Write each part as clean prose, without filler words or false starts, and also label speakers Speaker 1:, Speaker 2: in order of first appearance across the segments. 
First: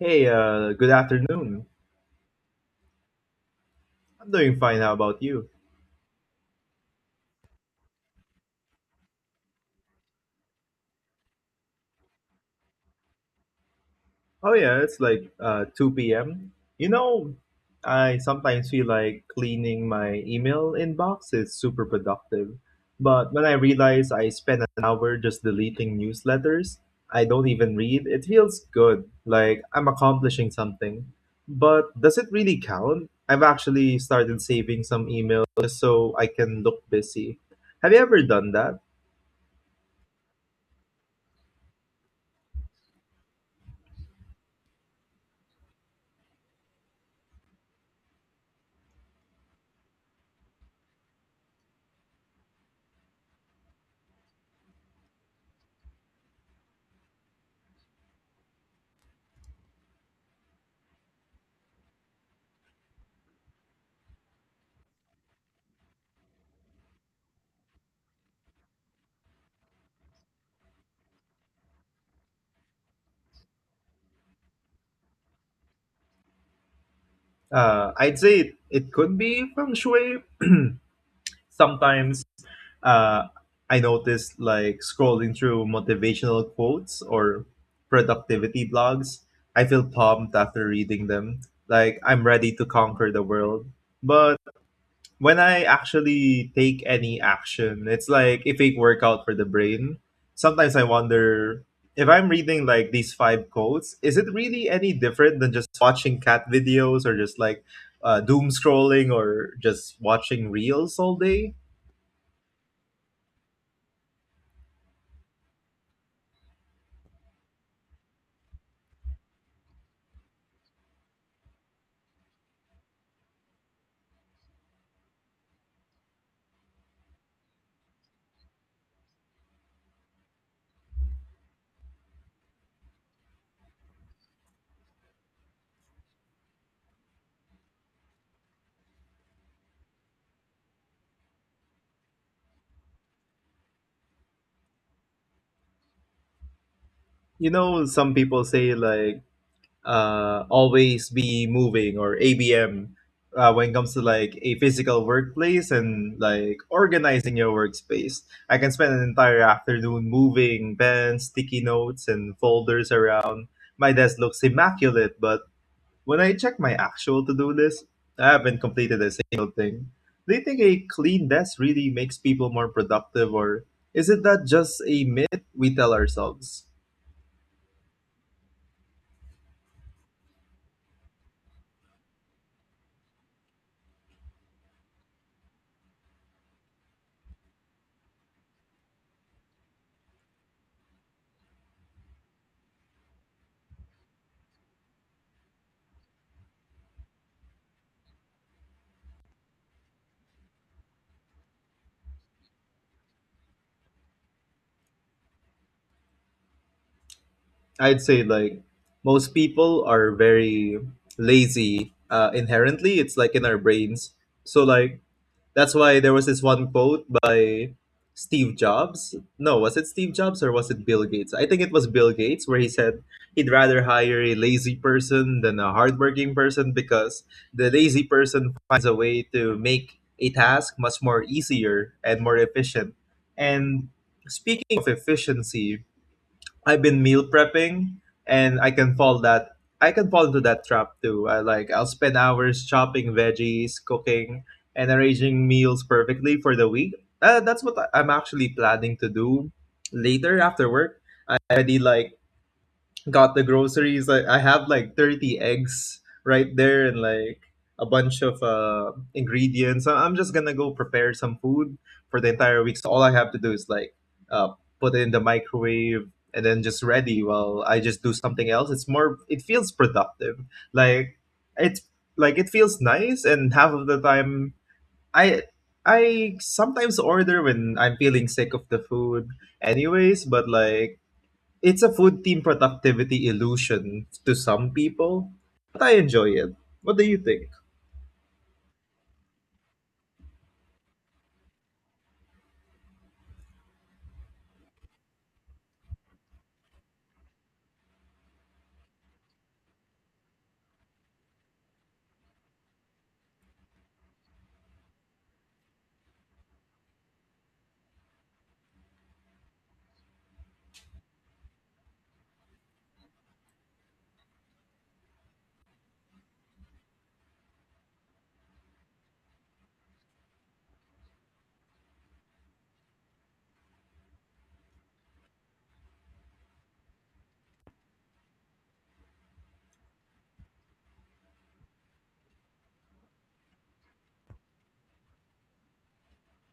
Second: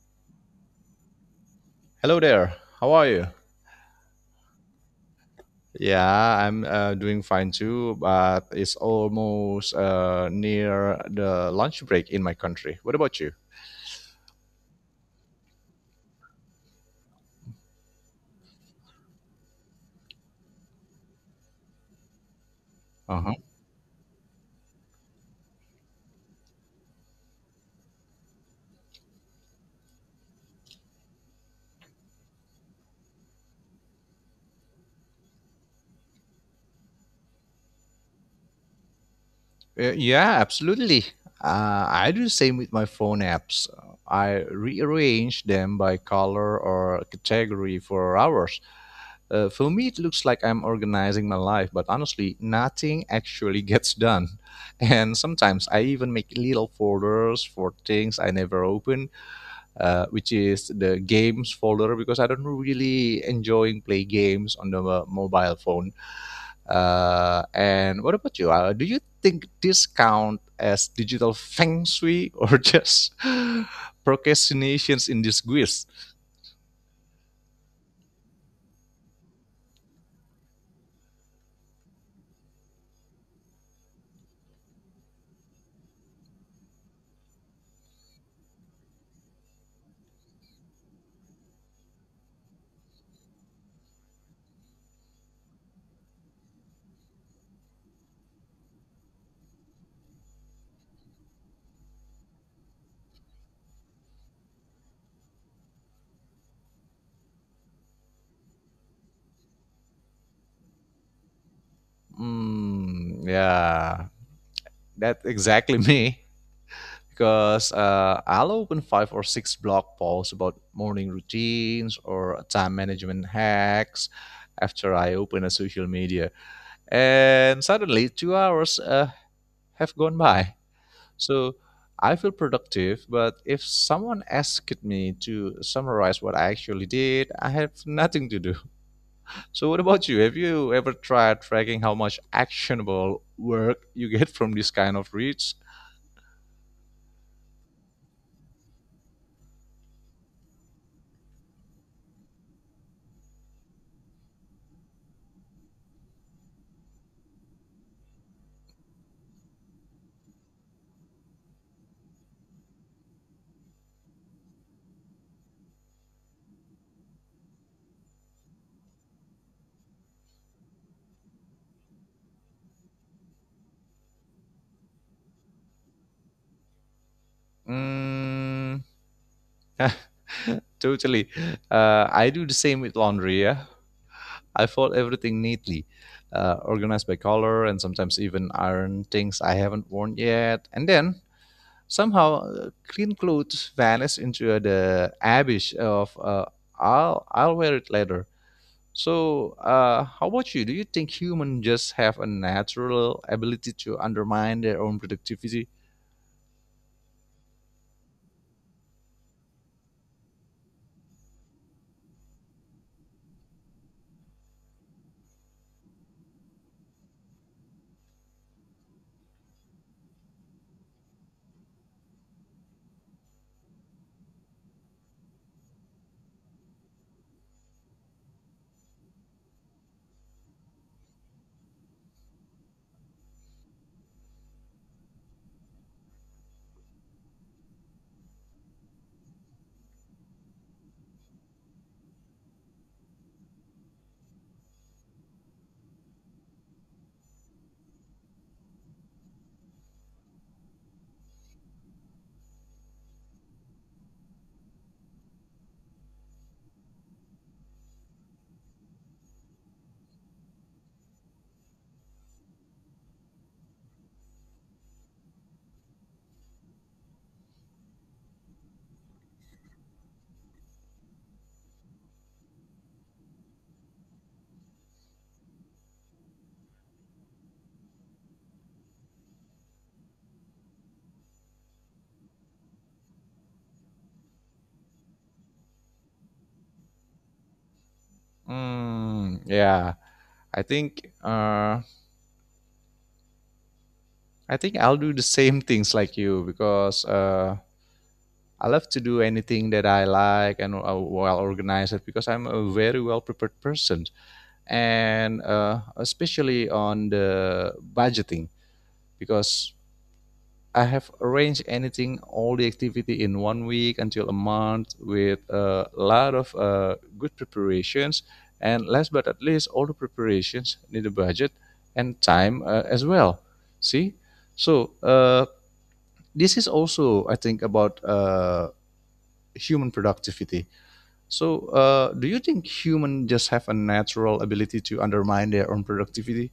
Speaker 1: Hey, good afternoon.
Speaker 2: Hello there. How are you?
Speaker 1: I'm doing fine. How about you?
Speaker 2: Yeah, I'm doing fine too, but it's almost near the lunch break in my country. What about you?
Speaker 1: Oh yeah, it's like 2 p.m. You know, I sometimes feel like cleaning my email inbox is super productive, but
Speaker 2: Uh-huh.
Speaker 1: when I realize I spend an hour just deleting newsletters I don't even read, it feels good, like I'm accomplishing something. But does it really count? I've actually started saving some emails just so I can look busy. Have you ever done that?
Speaker 2: Yeah, absolutely. I do the same with my phone apps. I rearrange them by color or category for hours. For me, it looks like I'm organizing my life, but honestly, nothing actually gets done. And sometimes I even make little folders for things I never open, which is the games folder because I don't really enjoying play games on the mobile phone. And what about you? Do you think this count as digital feng shui or just procrastinations in disguise?
Speaker 1: I'd say it could be feng shui. Sometimes uh, I notice like scrolling through motivational quotes or productivity blogs. I feel pumped after reading them, like I'm ready to conquer the world. But when I actually take any action, it's like a fake workout for the brain. Sometimes I wonder if I'm reading like these five quotes, is it really any different than just watching cat videos or just like doom scrolling or just watching reels all day?
Speaker 2: Mm, yeah, that's exactly me. Because I'll open five or six blog posts about morning routines or time management hacks after I open a social media. And suddenly, 2 hours have gone by. So I feel productive, but if someone asked me to summarize what I actually did, I have nothing to do. So, what about you? Have you ever tried tracking how much actionable work you get from this kind of reads?
Speaker 1: You know, some people say like always be moving or ABM when it comes to like a physical workplace and like organizing your workspace. I can spend an entire afternoon moving pens, sticky notes, and folders around. My desk looks immaculate, but when I check my actual to do list, I haven't completed a single thing. Do you think a clean desk really makes people more productive, or is it that just a myth we tell ourselves?
Speaker 2: Mm, totally. I do the same with laundry. Yeah, I fold everything neatly, organized by color, and sometimes even iron things I haven't worn yet. And then somehow, clean clothes vanish into the abyss of "I'll wear it later." So, how about you? Do you think humans just have a natural ability to undermine their own productivity?
Speaker 1: I'd say like most people are very lazy inherently. It's like in our brains. So like that's why there was this one quote by Steve Jobs. No, was it Steve Jobs or was it Bill Gates? I think it was Bill Gates where he said he'd rather hire a lazy person than a hardworking person because the lazy person finds a way to make a task much more easier and more efficient. And speaking of efficiency, I've been meal prepping and I can fall into that trap too. I'll spend hours chopping veggies, cooking, and arranging meals perfectly for the week. That's what I'm actually planning to do later after work. I already like got the groceries. I have like 30 eggs right there and like a bunch of ingredients. I'm just gonna go prepare some food for the entire week. So all I have to do is like uh, put it in the microwave and then just ready while I just do something else. It feels productive. Like it's it feels nice and half of the time I I sometimes order when I'm feeling sick of the food anyways, but like it's a food team productivity illusion to some people, but I enjoy it. What do you think?
Speaker 2: Mm, yeah, I think uh, I think I'll do the same things like you because I love to do anything that I like and well organized because I'm a very well prepared person. And especially on the budgeting, because I have arranged anything, all the activity in one week until a month with a lot of good preparations. And last but not least, all the preparations need a budget and time as well. See? So, this is also, I think, about human productivity. So, do you think human just have a natural ability to undermine their own productivity?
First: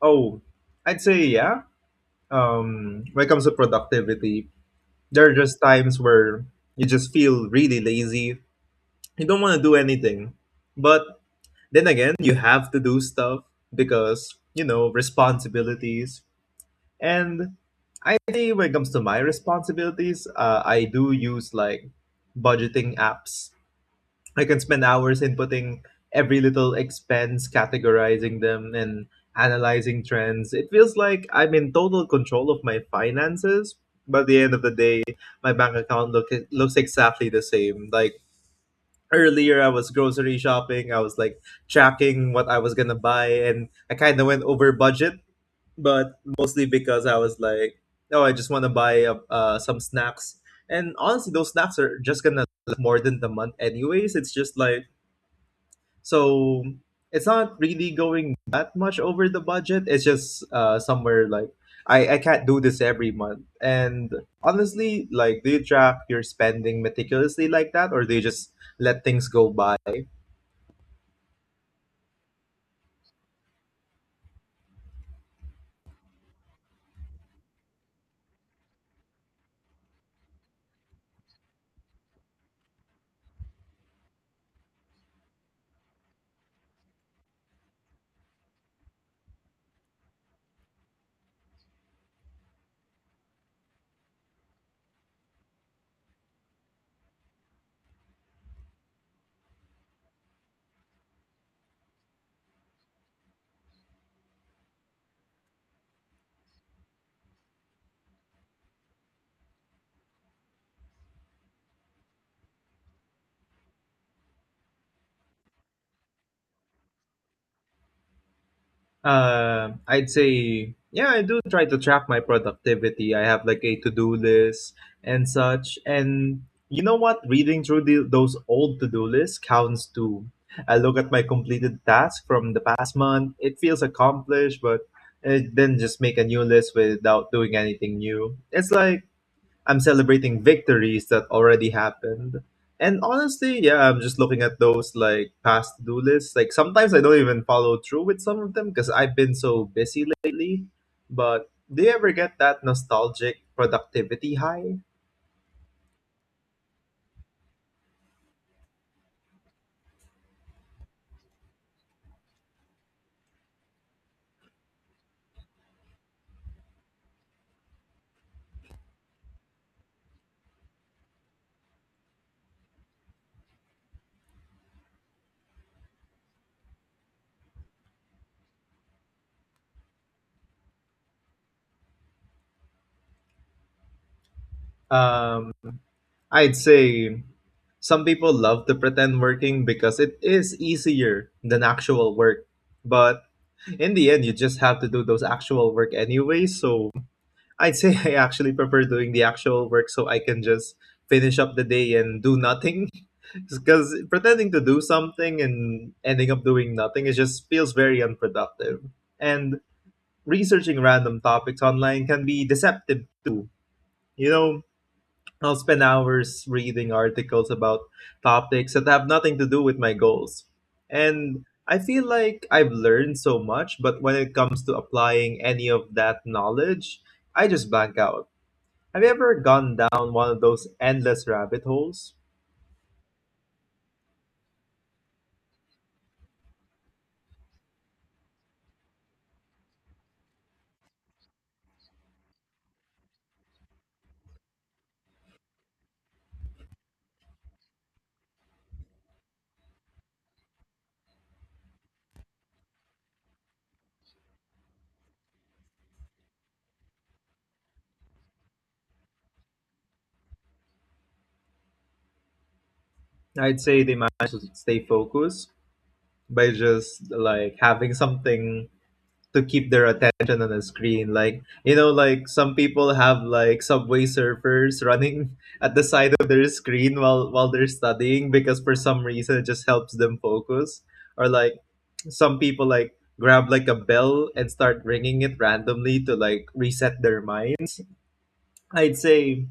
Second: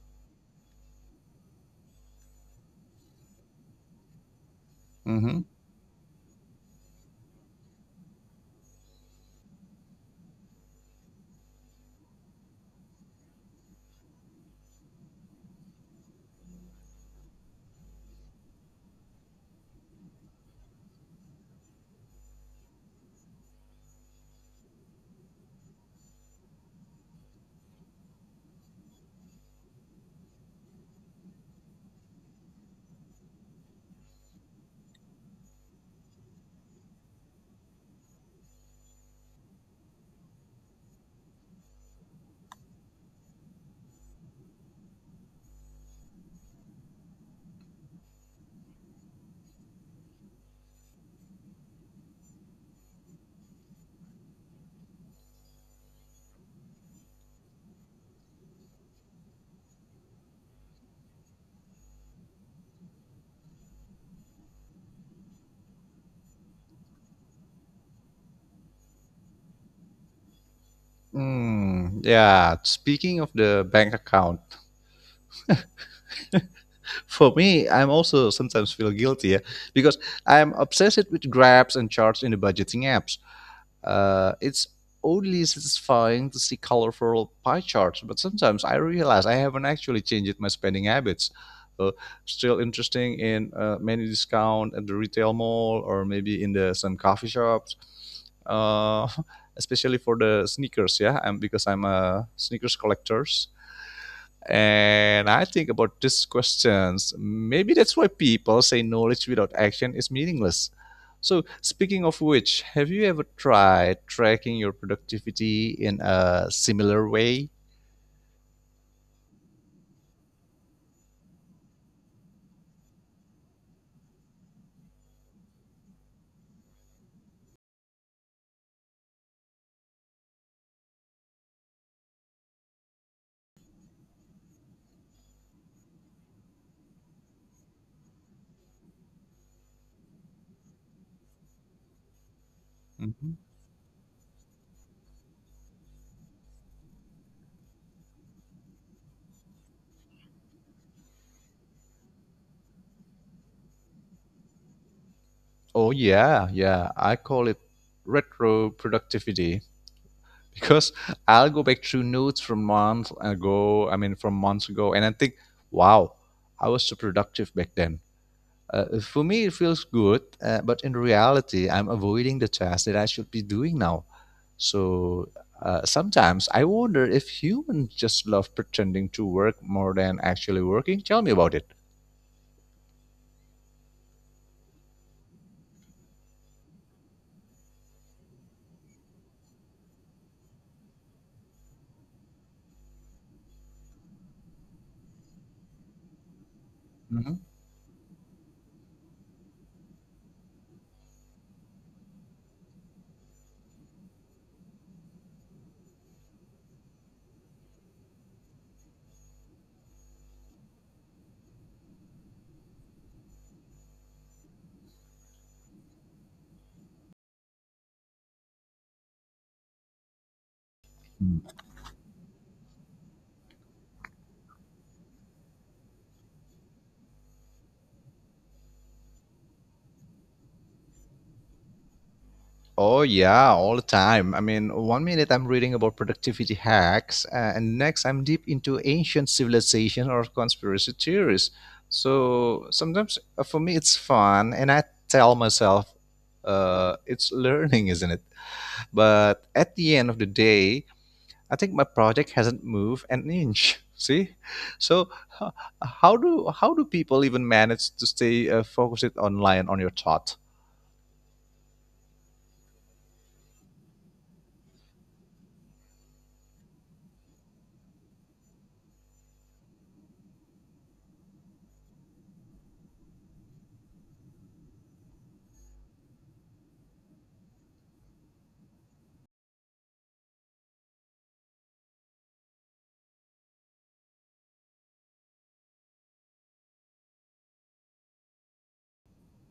Speaker 1: Oh, I'd say yeah. When it comes to productivity, there are
Speaker 2: Mm-hmm.
Speaker 1: just times where you just feel really lazy. You don't want to do anything, but then again, you have to do stuff because you know responsibilities. And I think when it comes to my responsibilities, I do use like budgeting apps. I can spend hours inputting every little expense, categorizing them, and analyzing trends. It feels like I'm in total control of my finances. But at the end of the day, my bank account looks exactly the same. Like earlier, I was grocery shopping, I was like tracking what I was gonna buy, and I kind of went over budget, but mostly because I was like, oh, I just want to buy some snacks. And honestly, those snacks are just gonna last more than the month, anyways. It's just like, so it's not really going that much over the budget. It's just somewhere like I can't do this every month. And honestly, like, do you track your spending meticulously like that, or do you just let things go by?
Speaker 2: Mm, yeah. Speaking of the bank account, for me, I'm also sometimes feel guilty, yeah, because I'm obsessed with grabs and charts in the budgeting apps. It's only satisfying to see colorful pie charts, but sometimes I realize I haven't actually changed my spending habits. So still interesting in many discount at the retail mall or maybe in the some coffee shops. Uh, especially for the sneakers, yeah, and because I'm a sneakers collector. And I think about these questions. Maybe that's why people say knowledge without action is meaningless. So, speaking of which, have you ever tried tracking your productivity in a similar way?
Speaker 1: I'd say, yeah, I do try to track my productivity. I have like a to-do list and such. And you know what? Reading through those old to-do lists counts too. I look at my completed task from the past month. It feels accomplished, but then just make a new list without doing anything new. It's like I'm celebrating victories that already happened. And
Speaker 2: Mhm.
Speaker 1: honestly, yeah, I'm just looking at those like past to do lists. Like sometimes I don't even follow through with some of them because I've been so busy lately. But do you ever get that nostalgic productivity high?
Speaker 2: Oh yeah, yeah. I call it retro productivity. Because I'll go back through notes from months ago. I mean, from months ago, and I think, wow, I was so productive back then. For me, it feels good, but in reality, I'm avoiding the task that I should be doing now. So sometimes I wonder if humans just love pretending to work more than actually working. Tell me about it.
Speaker 1: Um, I'd say some people love to pretend working because it is easier than actual work. But in the end, you just have to do those actual work anyway. So I'd say I actually prefer doing the actual work so I can just finish up the day and do nothing. Because pretending to do something and ending up doing nothing, it just feels very unproductive. And researching random topics online can be deceptive too. You know, I'll spend hours reading articles about topics that have nothing to do with my goals. And
Speaker 2: Mhm.
Speaker 1: I feel like I've learned so much, but when it comes to applying any of that knowledge, I just blank out. Have you ever gone down one of those endless rabbit holes?
Speaker 2: Oh yeah, all the time. I mean, one minute I'm reading about productivity hacks, and next I'm deep into ancient civilization or conspiracy theories. So sometimes for me it's fun, and I tell myself, it's learning, isn't it? But at the end of the day, I think my project hasn't moved an inch. See, so h- how do people even manage to stay focused online on your thought?
Speaker 1: I'd say they manage to stay focused by just like having something to keep their attention on the screen. Like, you know, like some people have like subway surfers running at the side of their screen while they're studying because for some reason it just helps them focus. Or like some people like grab like a bell and start ringing it randomly to like reset their minds. I'd say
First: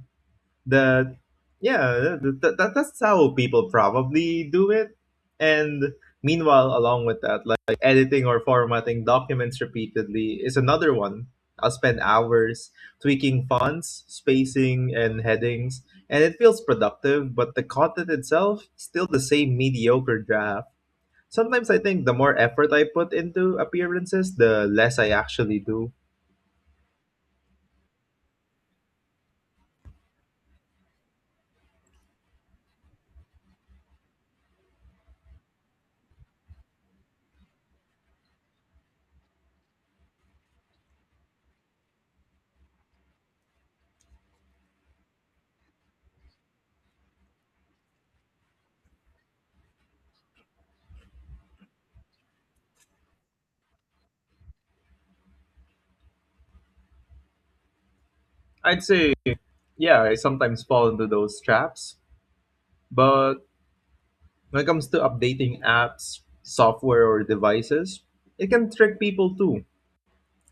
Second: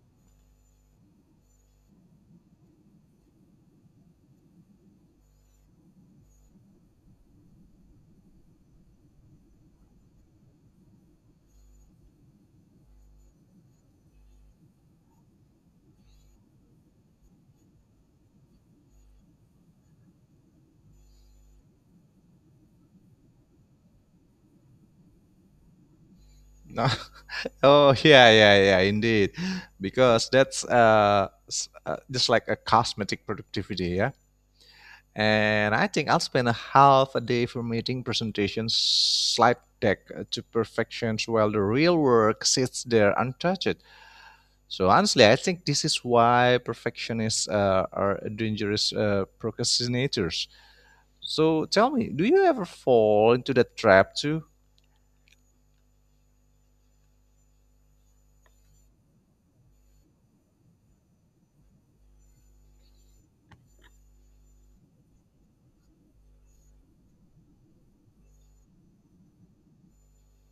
Speaker 1: that yeah that's how people probably do it. And meanwhile along with that, like editing or formatting documents repeatedly is another one. I'll spend hours tweaking fonts, spacing, and headings, and it feels productive, but the content itself still the same mediocre draft. Sometimes I think the more effort I put into appearances the less I actually do.
Speaker 2: No. Oh yeah, yeah, yeah, indeed, because that's just like a cosmetic productivity, yeah. And I think I'll spend a half a day formatting presentations, slide deck to perfections, while the real work sits there untouched. So honestly, I think this is why perfectionists are dangerous procrastinators. So tell me, do you ever fall into that trap too?
Speaker 1: I'd say yeah, I sometimes fall into those traps, but when it comes to updating apps, software, or devices, it can trick people too.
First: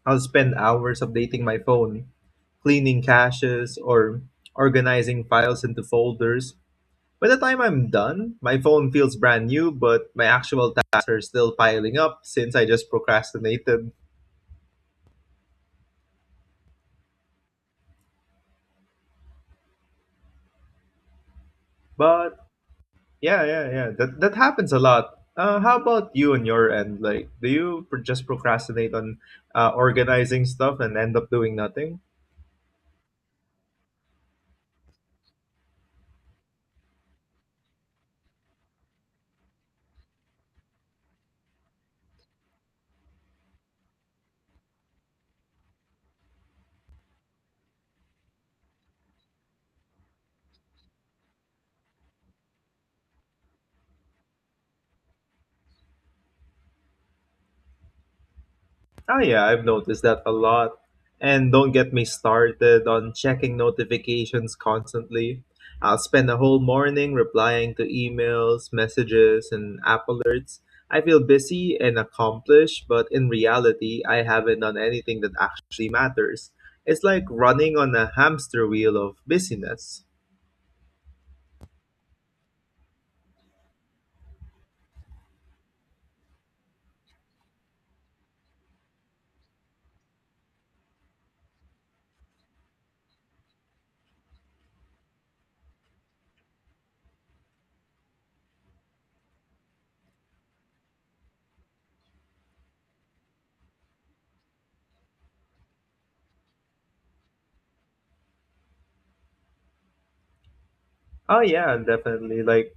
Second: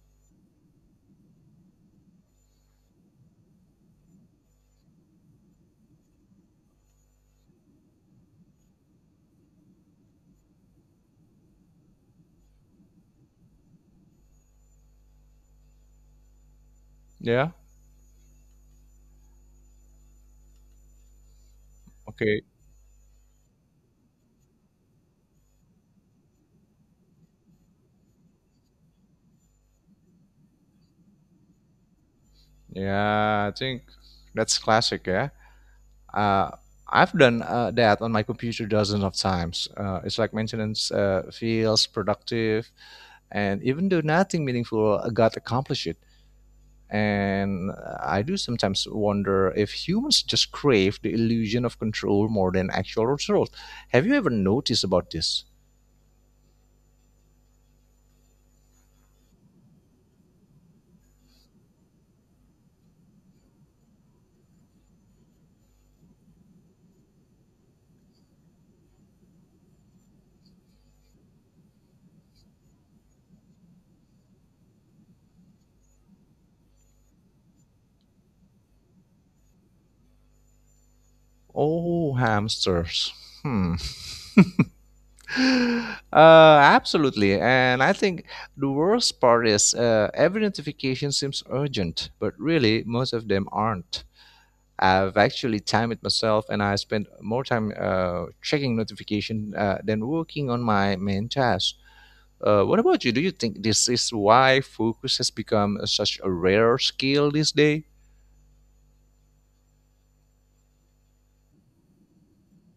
Speaker 1: I'll spend hours updating my phone, cleaning caches, or organizing files into folders. By the time I'm done, my phone feels brand new, but my actual tasks are still piling up since I just procrastinated.
Speaker 2: Yeah. Okay.
Speaker 1: But yeah, that happens a lot. How about you on your end? Like, do you just procrastinate on organizing stuff and end up doing nothing?
Speaker 2: Yeah, I think that's classic. Yeah. Uh, I've done that on my computer dozens of times. It's like maintenance feels productive, and even though nothing meaningful got accomplished, and I do sometimes wonder if humans just crave the illusion of control more than actual results. Have you ever noticed about this?
Speaker 1: Oh yeah, I've noticed that a lot. And don't get me started on checking notifications constantly. I'll spend a whole morning replying to emails, messages, and app alerts. I feel busy and accomplished, but in reality, I haven't done anything that actually matters. It's like running on a hamster wheel of busyness.
Speaker 2: Oh, hamsters. Hmm. uh, Absolutely. And I think the worst part is every notification seems urgent, but really, most of them aren't. I've actually timed it myself, and I spend more time checking notification than working on my main task. What about you? Do you think this is why focus has become such a rare skill these days?
Speaker 1: Oh yeah, definitely. Like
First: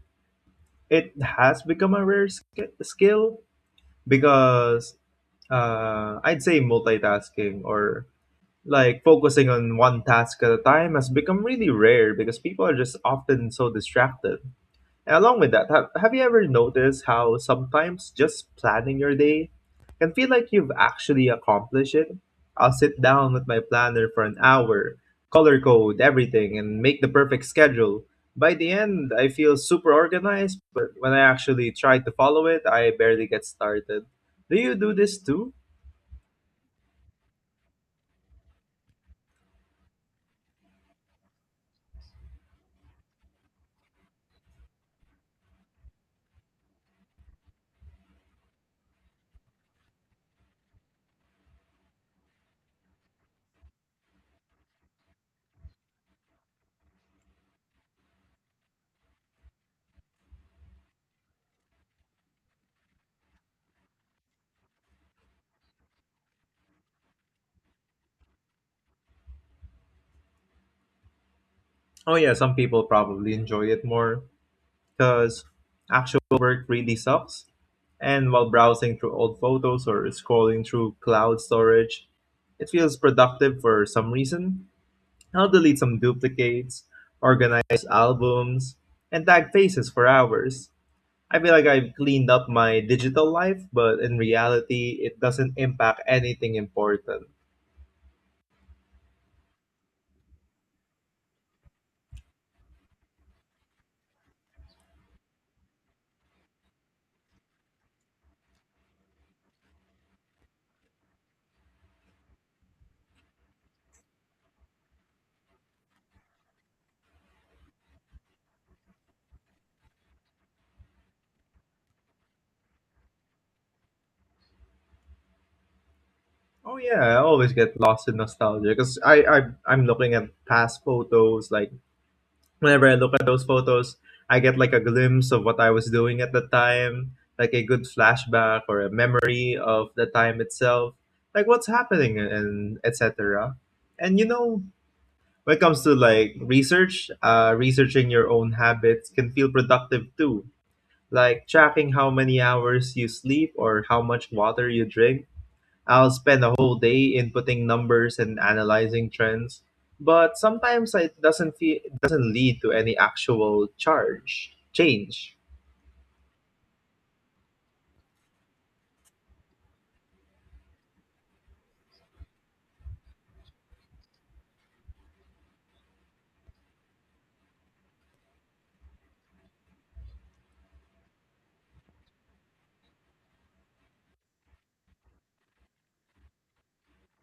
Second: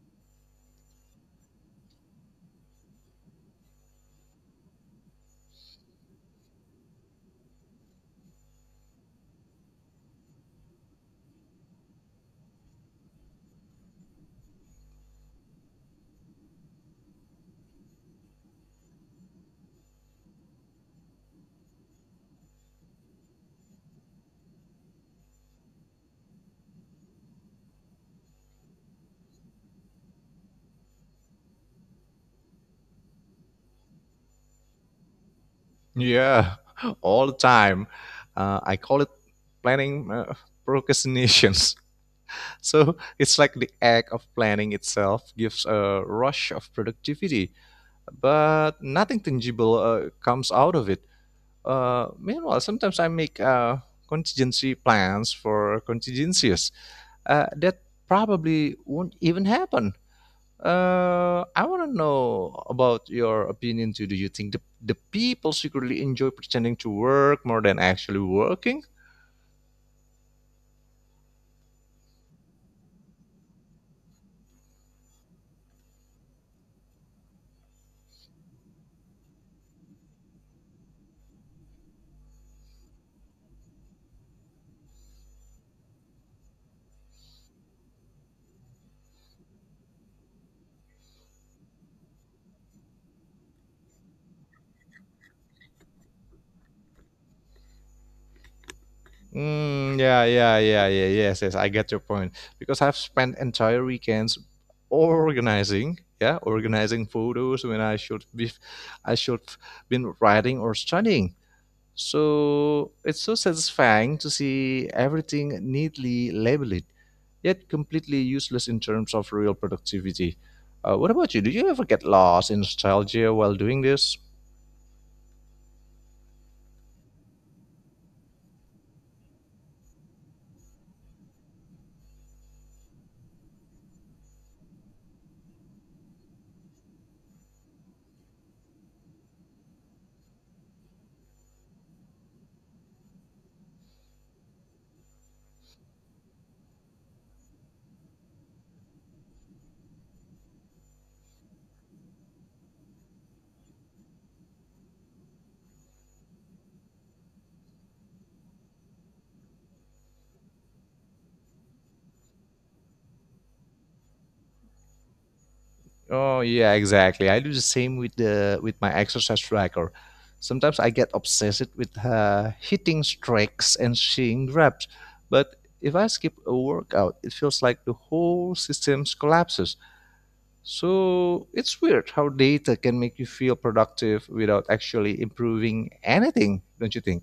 Speaker 1: it has become a rare skill because I'd say multitasking or like focusing on one task at a time has become really rare because people are just often so distracted. And along with that, have you ever noticed how sometimes just planning your day can feel like you've actually accomplished it? I'll sit down with my planner for an hour, color code everything, and make the perfect schedule. By the end, I feel super organized, but when I actually try to follow it, I barely get started. Do you do this too?
Speaker 2: Yeah, all the time. I call it planning procrastinations. So it's like the act of planning itself gives a rush of productivity, but nothing tangible comes out of it. Meanwhile, sometimes I make contingency plans for contingencies that probably won't even happen. I want to know about your opinion too. Do you think the people secretly enjoy pretending to work more than actually working?
Speaker 1: Oh, yeah, some people probably enjoy it more. Because actual work really sucks. And while browsing through old photos or scrolling through cloud storage, it feels productive for some reason. I'll delete some duplicates, organize albums, and tag faces for hours. I feel like I've cleaned up my digital life, but in reality, it doesn't impact anything important.
Speaker 2: Mm, yeah, yeah, yeah, yeah, yes, yes. I get your point because I've spent entire weekends organizing, yeah, organizing photos when I should been writing or studying. So it's so satisfying to see everything neatly labeled, yet completely useless in terms of real productivity. What about you? Do you ever get lost in nostalgia while doing this?
Speaker 1: Oh yeah, I always get lost in nostalgia because I I'm looking at past photos. Like whenever I look at those photos, I get like a glimpse of what I was doing at the time, like a good flashback or a memory of the time itself, like what's happening and etc. And you know, when it comes to like research, researching your own habits can feel productive too. Like tracking how many hours you sleep or how much water you drink. I'll spend a whole day inputting numbers and analyzing trends, but sometimes it doesn't feel, doesn't lead to any actual charge change.
Speaker 2: Oh yeah, exactly. I do the same with my exercise tracker. Sometimes I get obsessed with hitting strikes and seeing reps, but if I skip a workout, it feels like the whole system collapses. So it's weird how data can make you feel productive without actually improving anything, don't you think?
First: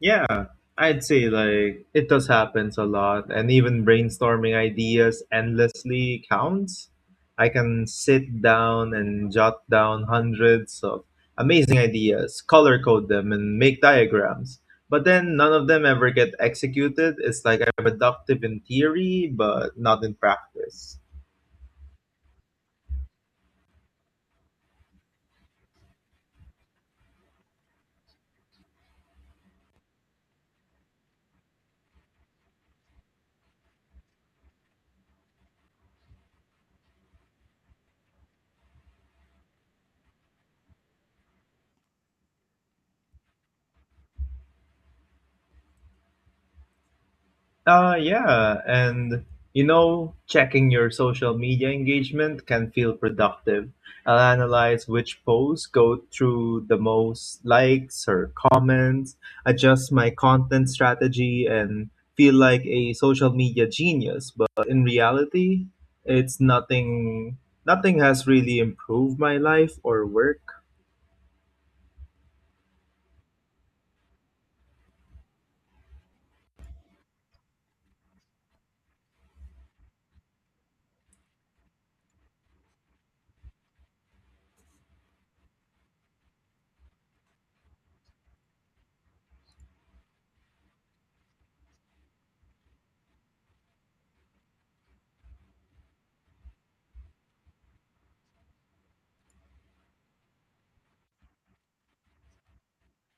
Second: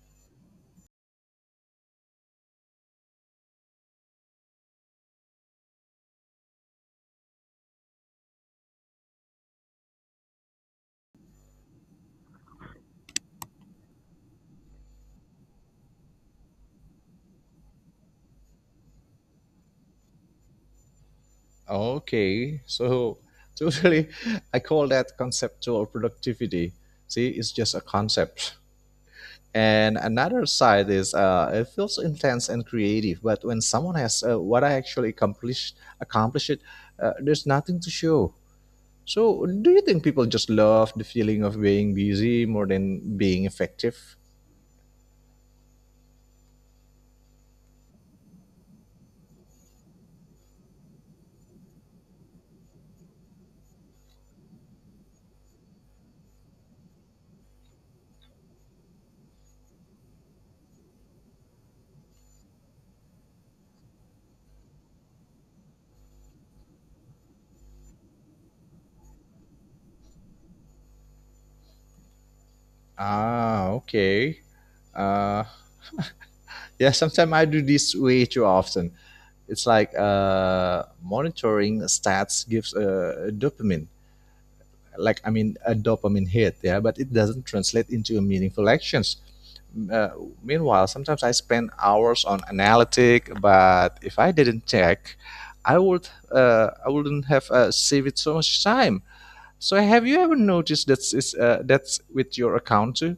Speaker 1: Yeah, I'd say like it does happens a lot, and even brainstorming ideas endlessly counts. I can sit down and jot down hundreds of amazing ideas, color code them, and make diagrams. But then none of them ever get executed. It's like I'm productive in theory, but not in practice.
Speaker 2: Okay, so totally, I call that conceptual productivity. See, it's just a concept. And another side is it feels intense and creative, but when someone has what I actually accomplish it, there's nothing to show. So, do you think people just love the feeling of being busy more than being effective?
Speaker 1: Yeah, and you know, checking your social media engagement can feel productive. I'll analyze which posts go through the most likes or comments, adjust my content strategy, and feel like a social media genius. But in reality, it's nothing, nothing has really improved my life or work.
Speaker 2: Ah, okay. Uh, yeah, sometimes I do this way too often. It's like monitoring stats gives dopamine, like I mean a dopamine hit, yeah, but it doesn't translate into meaningful actions. Uh, Meanwhile, sometimes I spend hours on analytic, but if I didn't check, I wouldn't have saved so much time. So have you ever noticed that's with your account too?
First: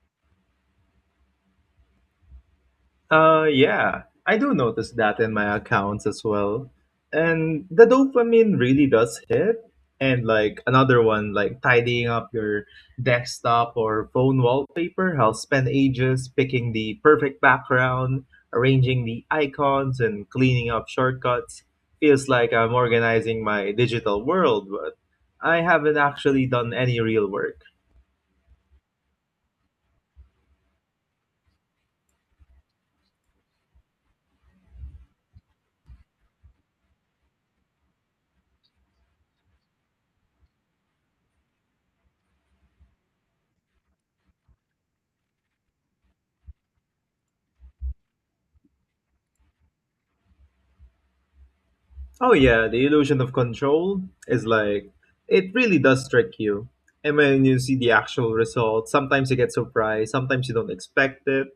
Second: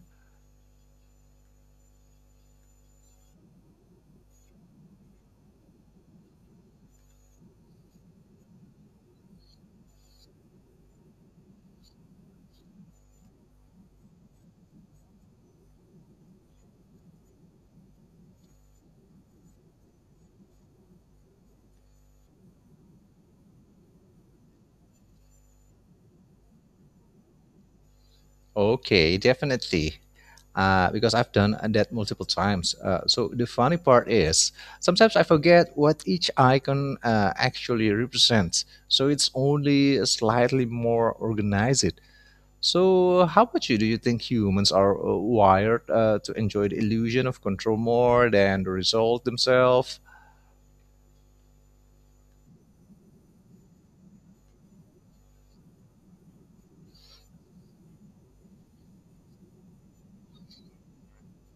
Speaker 1: Yeah, I do notice that in my accounts as well. And the dopamine really does hit. And like another one, like tidying up your desktop or phone wallpaper, I'll spend ages picking the perfect background, arranging the icons, and cleaning up shortcuts. Feels like I'm organizing my digital world, but I haven't actually done any real work.
Speaker 2: Okay, definitely. Because I've done that multiple times. So the funny part is sometimes I forget what each icon actually represents. So it's only slightly more organized. So how about you? Do you think humans are wired to enjoy the illusion of control more than the result themselves?
Speaker 1: Oh yeah, the illusion of control is like it really does trick you. And when you see the actual result, sometimes you get surprised, sometimes you don't expect it.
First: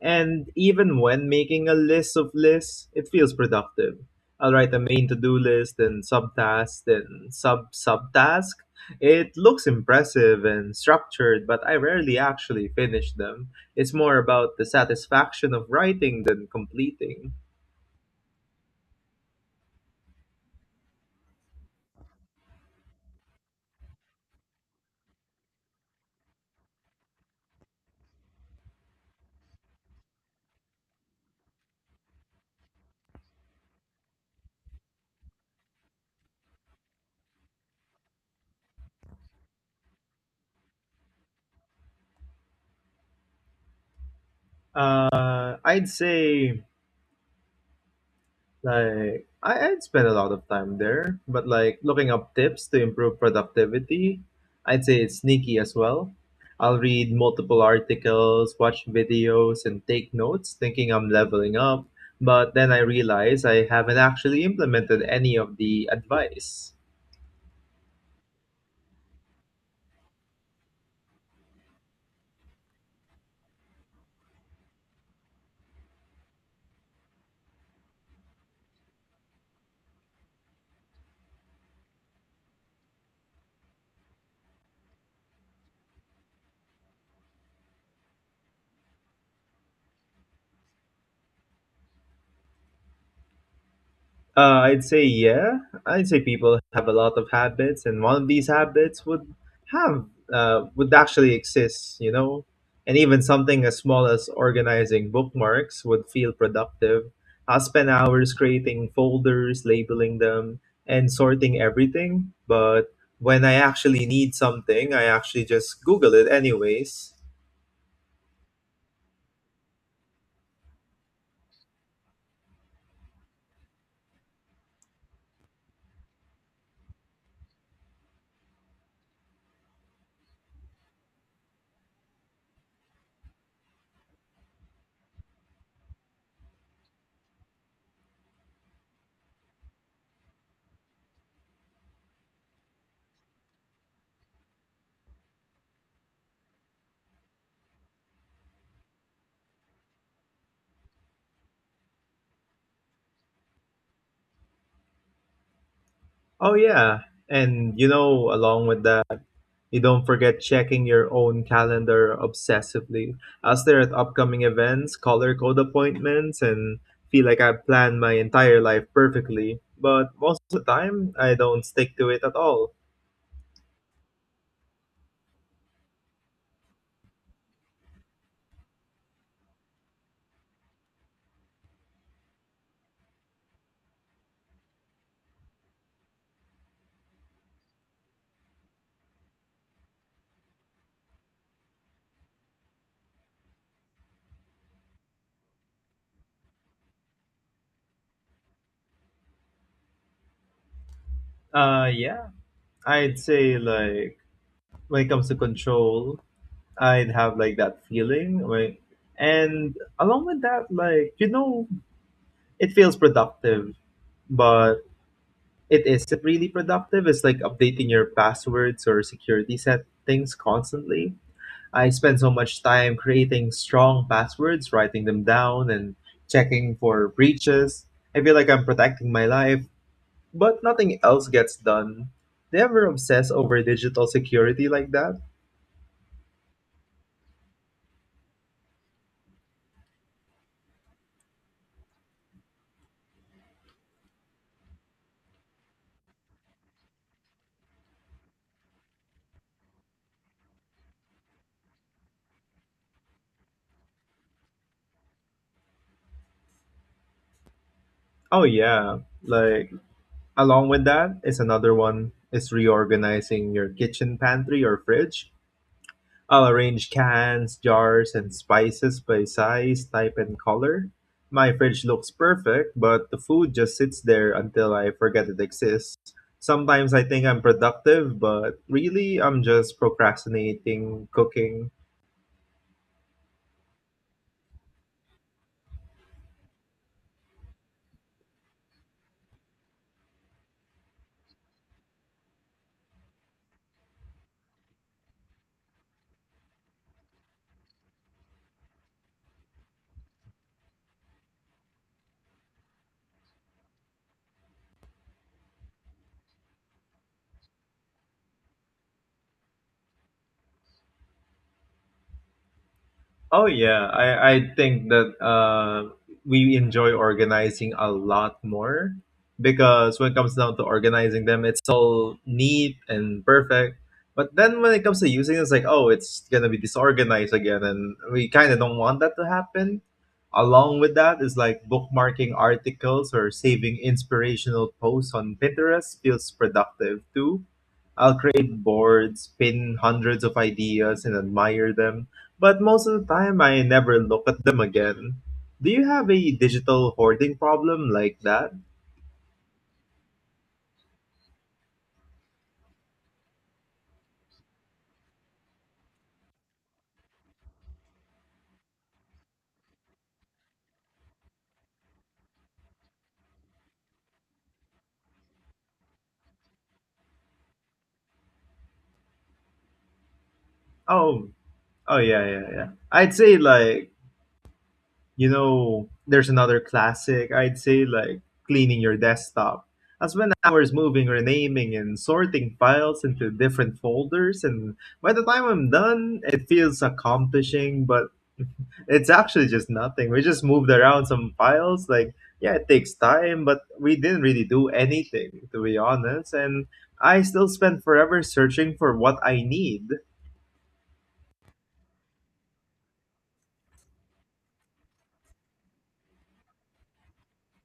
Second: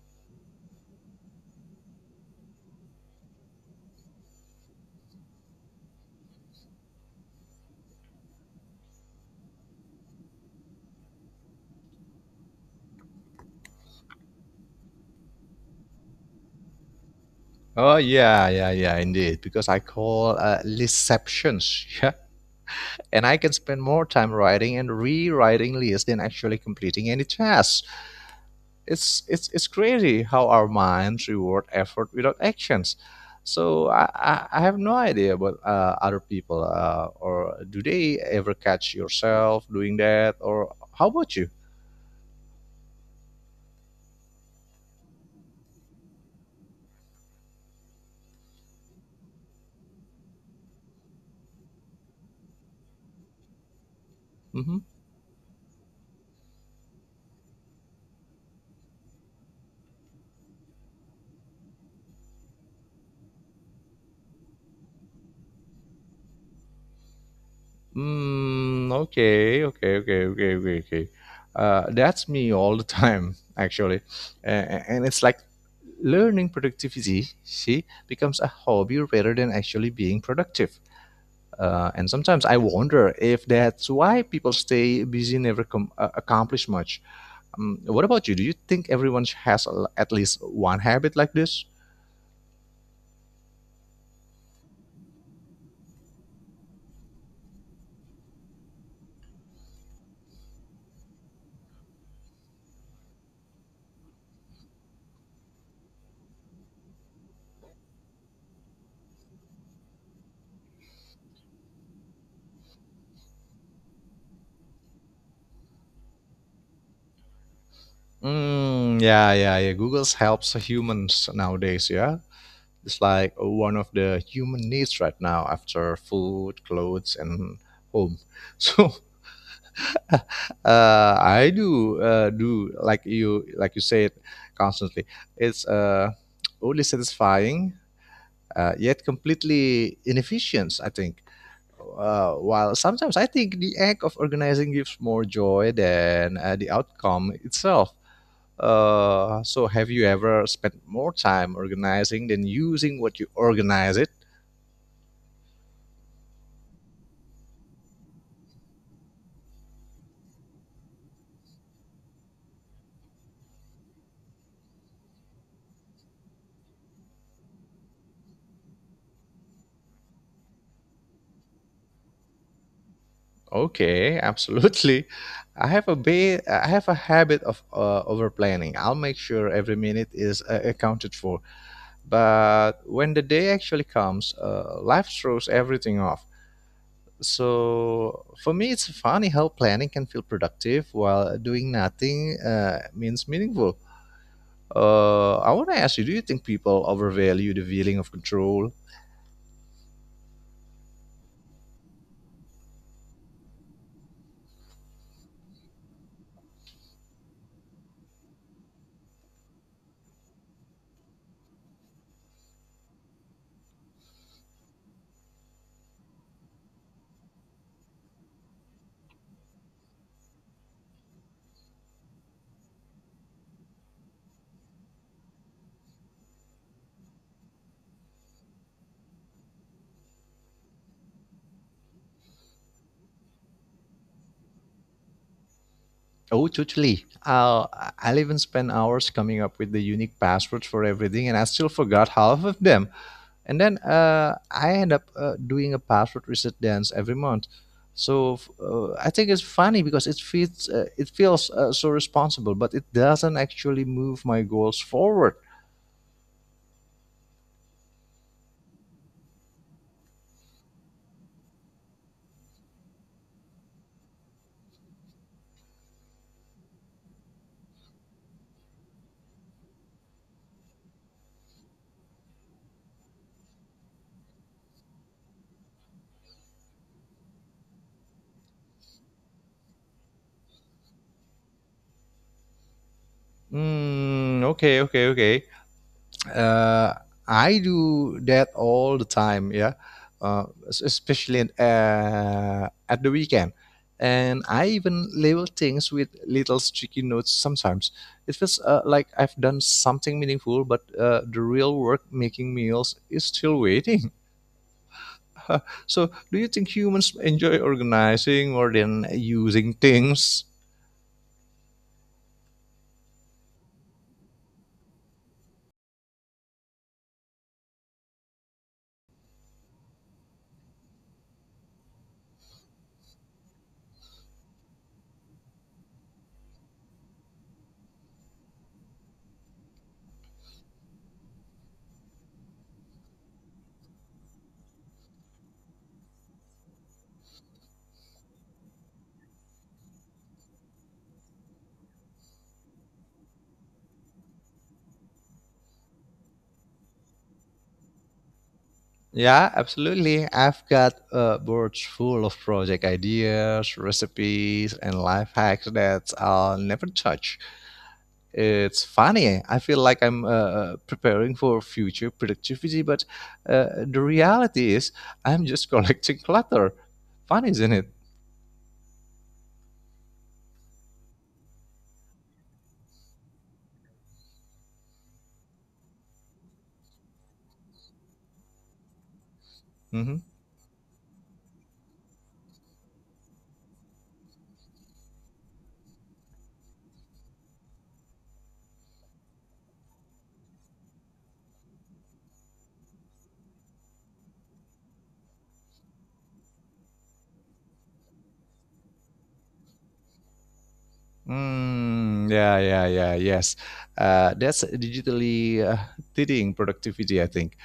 Speaker 1: And even when making a list of lists, it feels productive. I'll write a main to-do list, then subtask, then sub subtask. It looks impressive and structured, but I rarely actually finish them. It's more about the satisfaction of writing than completing.
Speaker 2: Oh yeah, yeah, yeah, indeed. Because I call lisceptions. Yeah, and I can spend more time writing and rewriting lists than actually completing any tasks. It's crazy how our minds reward effort without actions. So I have no idea about other people or do they ever catch yourself doing that or how about you?
Speaker 1: I'd say like I'd spend a lot of time there, but like looking up tips to improve productivity,
Speaker 2: Mm-hmm.
Speaker 1: I'd say it's sneaky as well. I'll read multiple articles, watch videos, and take notes, thinking I'm leveling up, but then I realize I haven't actually implemented any of the advice.
Speaker 2: Mm, okay, okay, okay, okay, okay, okay. That's me all the time, actually. And it's like learning productivity, see, becomes a hobby rather than actually being productive. And sometimes I wonder if that's why people stay busy, never accomplish much. What about you? Do you think everyone has at least one habit like this?
Speaker 1: I'd say yeah. I'd say people have a lot of habits, and one of these habits would have would actually exist, you know. And even something as small as organizing bookmarks would feel productive. I'll spend hours creating folders, labeling them, and sorting everything. But when I actually need something, I actually just Google it anyways.
Speaker 2: Mm, yeah, yeah, yeah. Google's helps humans nowadays, yeah. It's like one of the human needs right now after food, clothes, and home. So I do like you said constantly. It's only satisfying yet completely inefficient. I think. While sometimes I think the act of organizing gives more joy than the outcome itself. So, have you ever spent more time organizing than using what you organize it?
Speaker 1: Oh yeah, and you know, along with that. You don't forget checking your own calendar obsessively. I stare at upcoming events, color code appointments, and feel like I've planned my entire life perfectly. But most of the time, I don't stick to it at all.
Speaker 2: Okay, absolutely. I have a habit of over planning. I'll make sure every minute is accounted for. But when the day actually comes, life throws everything off. So for me, it's funny how planning can feel productive while doing nothing means meaningful. I want to ask you: Do you think people overvalue the feeling of control?
Speaker 1: Yeah, I'd say like when it comes to control, I'd have like that feeling. Like, and along with that, like you know, it feels productive, but it is really productive. It's like updating your passwords or security settings constantly. I spend so much time creating strong passwords, writing them down, and checking for breaches. I feel like I'm protecting my life, but nothing else gets done. Do you ever obsess over digital security like that?
Speaker 2: Oh, totally. I'll even spend hours coming up with the unique passwords for everything, and I still forgot half of them. And then I end up doing a password reset dance every month. So I think it's funny because it feels so responsible, but it doesn't actually move my goals forward.
Speaker 1: Oh, yeah. Like, along with that is another one is reorganizing your kitchen pantry or fridge. I'll arrange cans, jars, and spices by size, type, and color. My fridge looks perfect, but the food just sits there until I forget it exists. Sometimes I think I'm productive, but really I'm just procrastinating cooking.
Speaker 2: Mm, okay, okay, okay. Uh, I do that all the time. Yeah, especially at the weekend, and I even label things with little sticky notes. Sometimes it feels like I've done something meaningful, but the real work making meals is still waiting. So, do you think humans enjoy organizing more than using things?
Speaker 1: Oh yeah, I think that we enjoy organizing a lot more because when it comes down to organizing them, it's all neat and perfect. But then when it comes to using it, it's like, oh, it's gonna be disorganized again, and we kind of don't want that to happen. Along with that is like bookmarking articles or saving inspirational posts on Pinterest feels productive too. I'll create boards, pin hundreds of ideas, and admire them, but most of the time, I never look at them again. Do you have a digital hoarding problem like that?
Speaker 2: Yeah, absolutely. I've got a board full of project ideas, recipes, and life hacks that I'll never touch. It's funny. I feel like I'm preparing for future productivity, but the reality is I'm just collecting clutter. Fun, isn't it?
Speaker 1: Oh, oh yeah, yeah, yeah. I'd say like, you know, there's another classic. I'd say like cleaning your desktop. That's
Speaker 2: Mhm.
Speaker 1: when hours moving, renaming, and sorting files into different folders. And by the time I'm done, it feels accomplishing, but it's actually just nothing. We just moved around some files. Like, yeah, it takes time, but we didn't really do anything, to be honest. And I still spend forever searching for what I need.
Speaker 2: Mm, yeah, yeah, yeah, yes. That's digitally teaching productivity, I think.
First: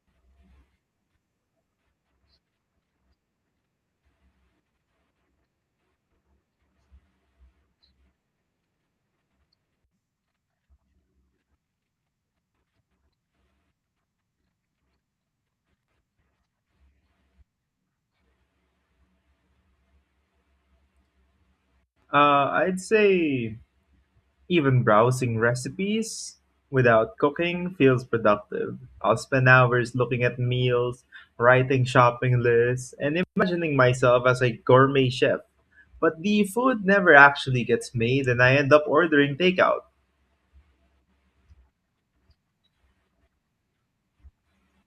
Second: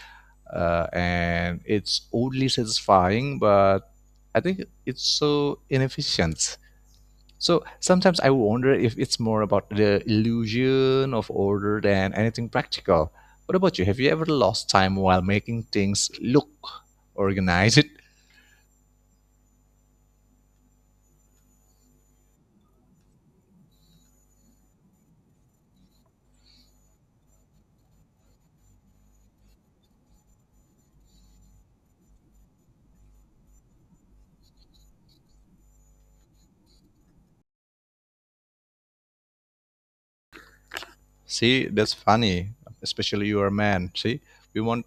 Speaker 2: And it's oddly satisfying, but I think it's so inefficient. So sometimes I wonder if it's more about the illusion of order than anything practical. What about you? Have you ever lost time while making things look organized?
Speaker 1: Uh, I'd say even browsing recipes without cooking feels productive. I'll spend hours looking at meals, writing shopping lists, and imagining myself as a gourmet chef. But the food never actually gets made, and I end up ordering takeout.
Speaker 2: See, that's funny, especially you are a man. See, we want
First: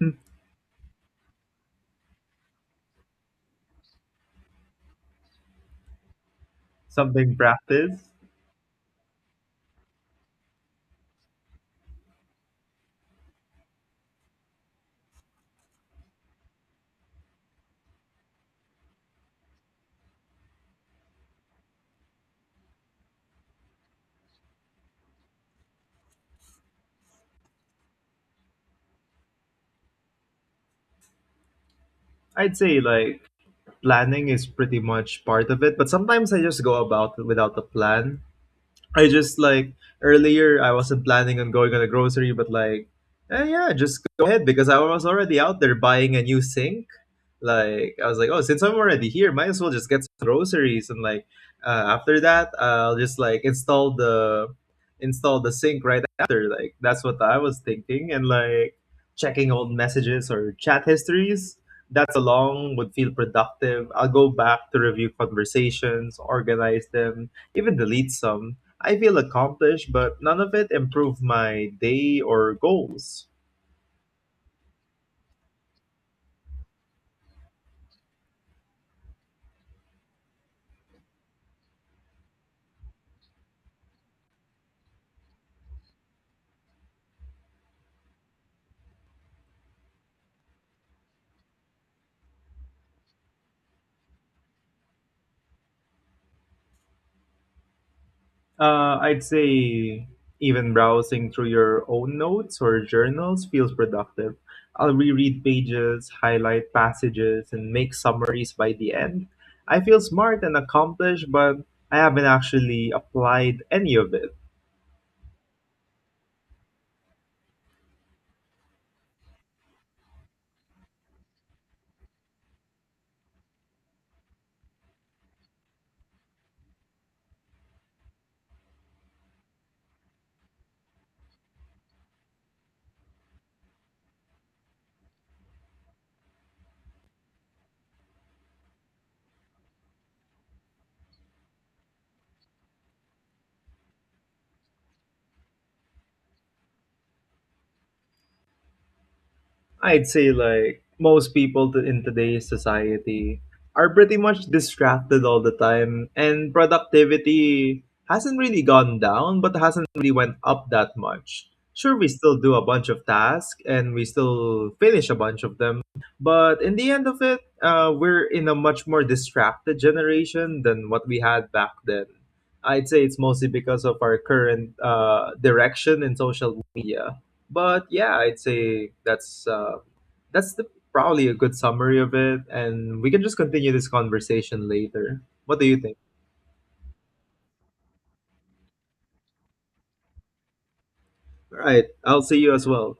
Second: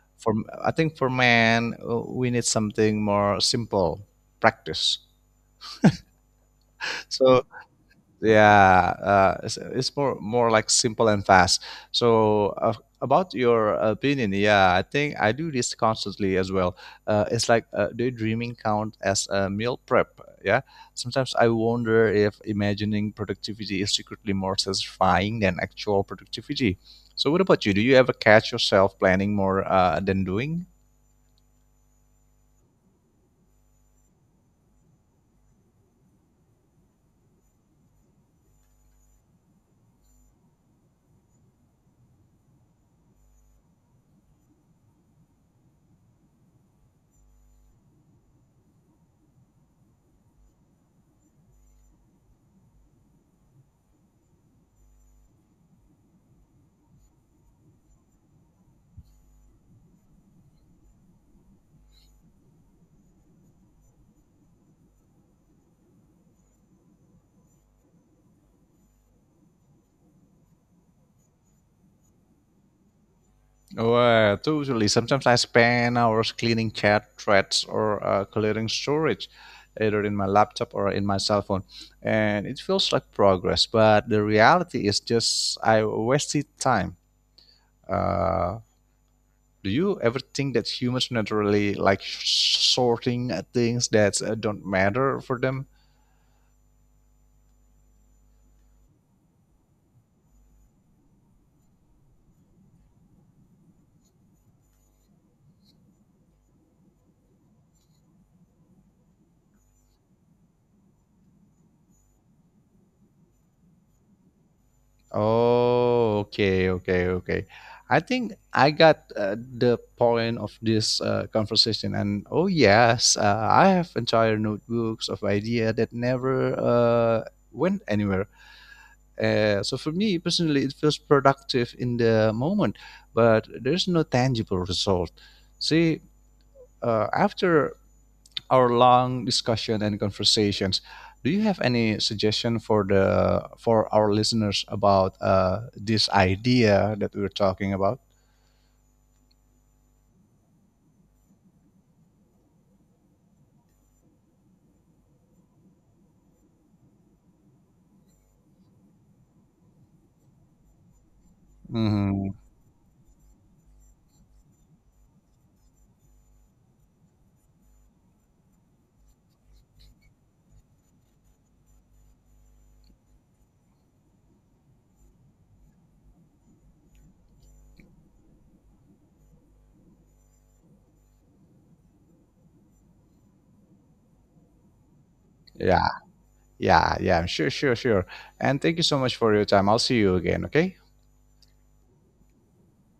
Speaker 2: For I think for men, we need something more simple, practice.
Speaker 1: Something
Speaker 2: So
Speaker 1: practice.
Speaker 2: yeah, it's more like simple and fast. So about your opinion, yeah, I think I do this constantly as well. It's like daydreaming count as a meal prep. Yeah, sometimes I wonder if imagining productivity is secretly more satisfying than actual productivity. So what about you? Do you ever catch yourself planning more than doing?
Speaker 1: I'd say like planning is pretty much part of it, but sometimes I just go about it without a plan. I just like earlier I wasn't planning on going on a grocery, but like, eh, yeah, just go ahead because I was already out there buying a new sink. Like I was like, oh, since I'm already here, might as well just get some groceries. And like after that, I'll just like install the sink right after. Like that's what I was thinking. And like checking old messages or chat histories. That's along would feel productive. I'll go back to review conversations, organize them, even delete some. I feel accomplished, but none of it improved my day or goals.
Speaker 2: Well, totally. Sometimes I spend hours cleaning chat threads or clearing storage, either in my laptop or in my cell phone, and it feels like progress. But the reality is just I wasted time. Uh, do you ever think that humans naturally like sorting things that don't matter for them?
Speaker 1: I'd say even browsing through your own notes or journals feels productive. I'll reread pages, highlight passages, and make summaries by the end. I feel smart and accomplished, but I haven't actually applied any of it.
Speaker 2: Oh, okay, okay, okay. I think I got the point of this conversation. And oh yes, I have entire notebooks of idea that never went anywhere. So for me personally, it feels productive in the moment, but there's no tangible result. See, after our long discussion and conversations. Do you have any suggestion for our listeners about this idea that we are talking about?
Speaker 1: I'd say like most people to- in today's society are pretty much distracted all the time, and productivity hasn't really gone down but hasn't really went up that much. Sure, we
Speaker 2: Hmm.
Speaker 1: still do a bunch of tasks and we still finish a bunch of them, but in the end of it, we're in a much more distracted generation than what we had back then. I'd say it's mostly because of our current direction in social media. But yeah, I'd say that's the probably a good summary of it, and we can just continue this conversation later. What do you
Speaker 2: Yeah.
Speaker 1: think?
Speaker 2: Yeah, yeah, sure, sure, sure. And thank you so much for your time. I'll see you again, okay?
Speaker 1: All right, I'll see you as well.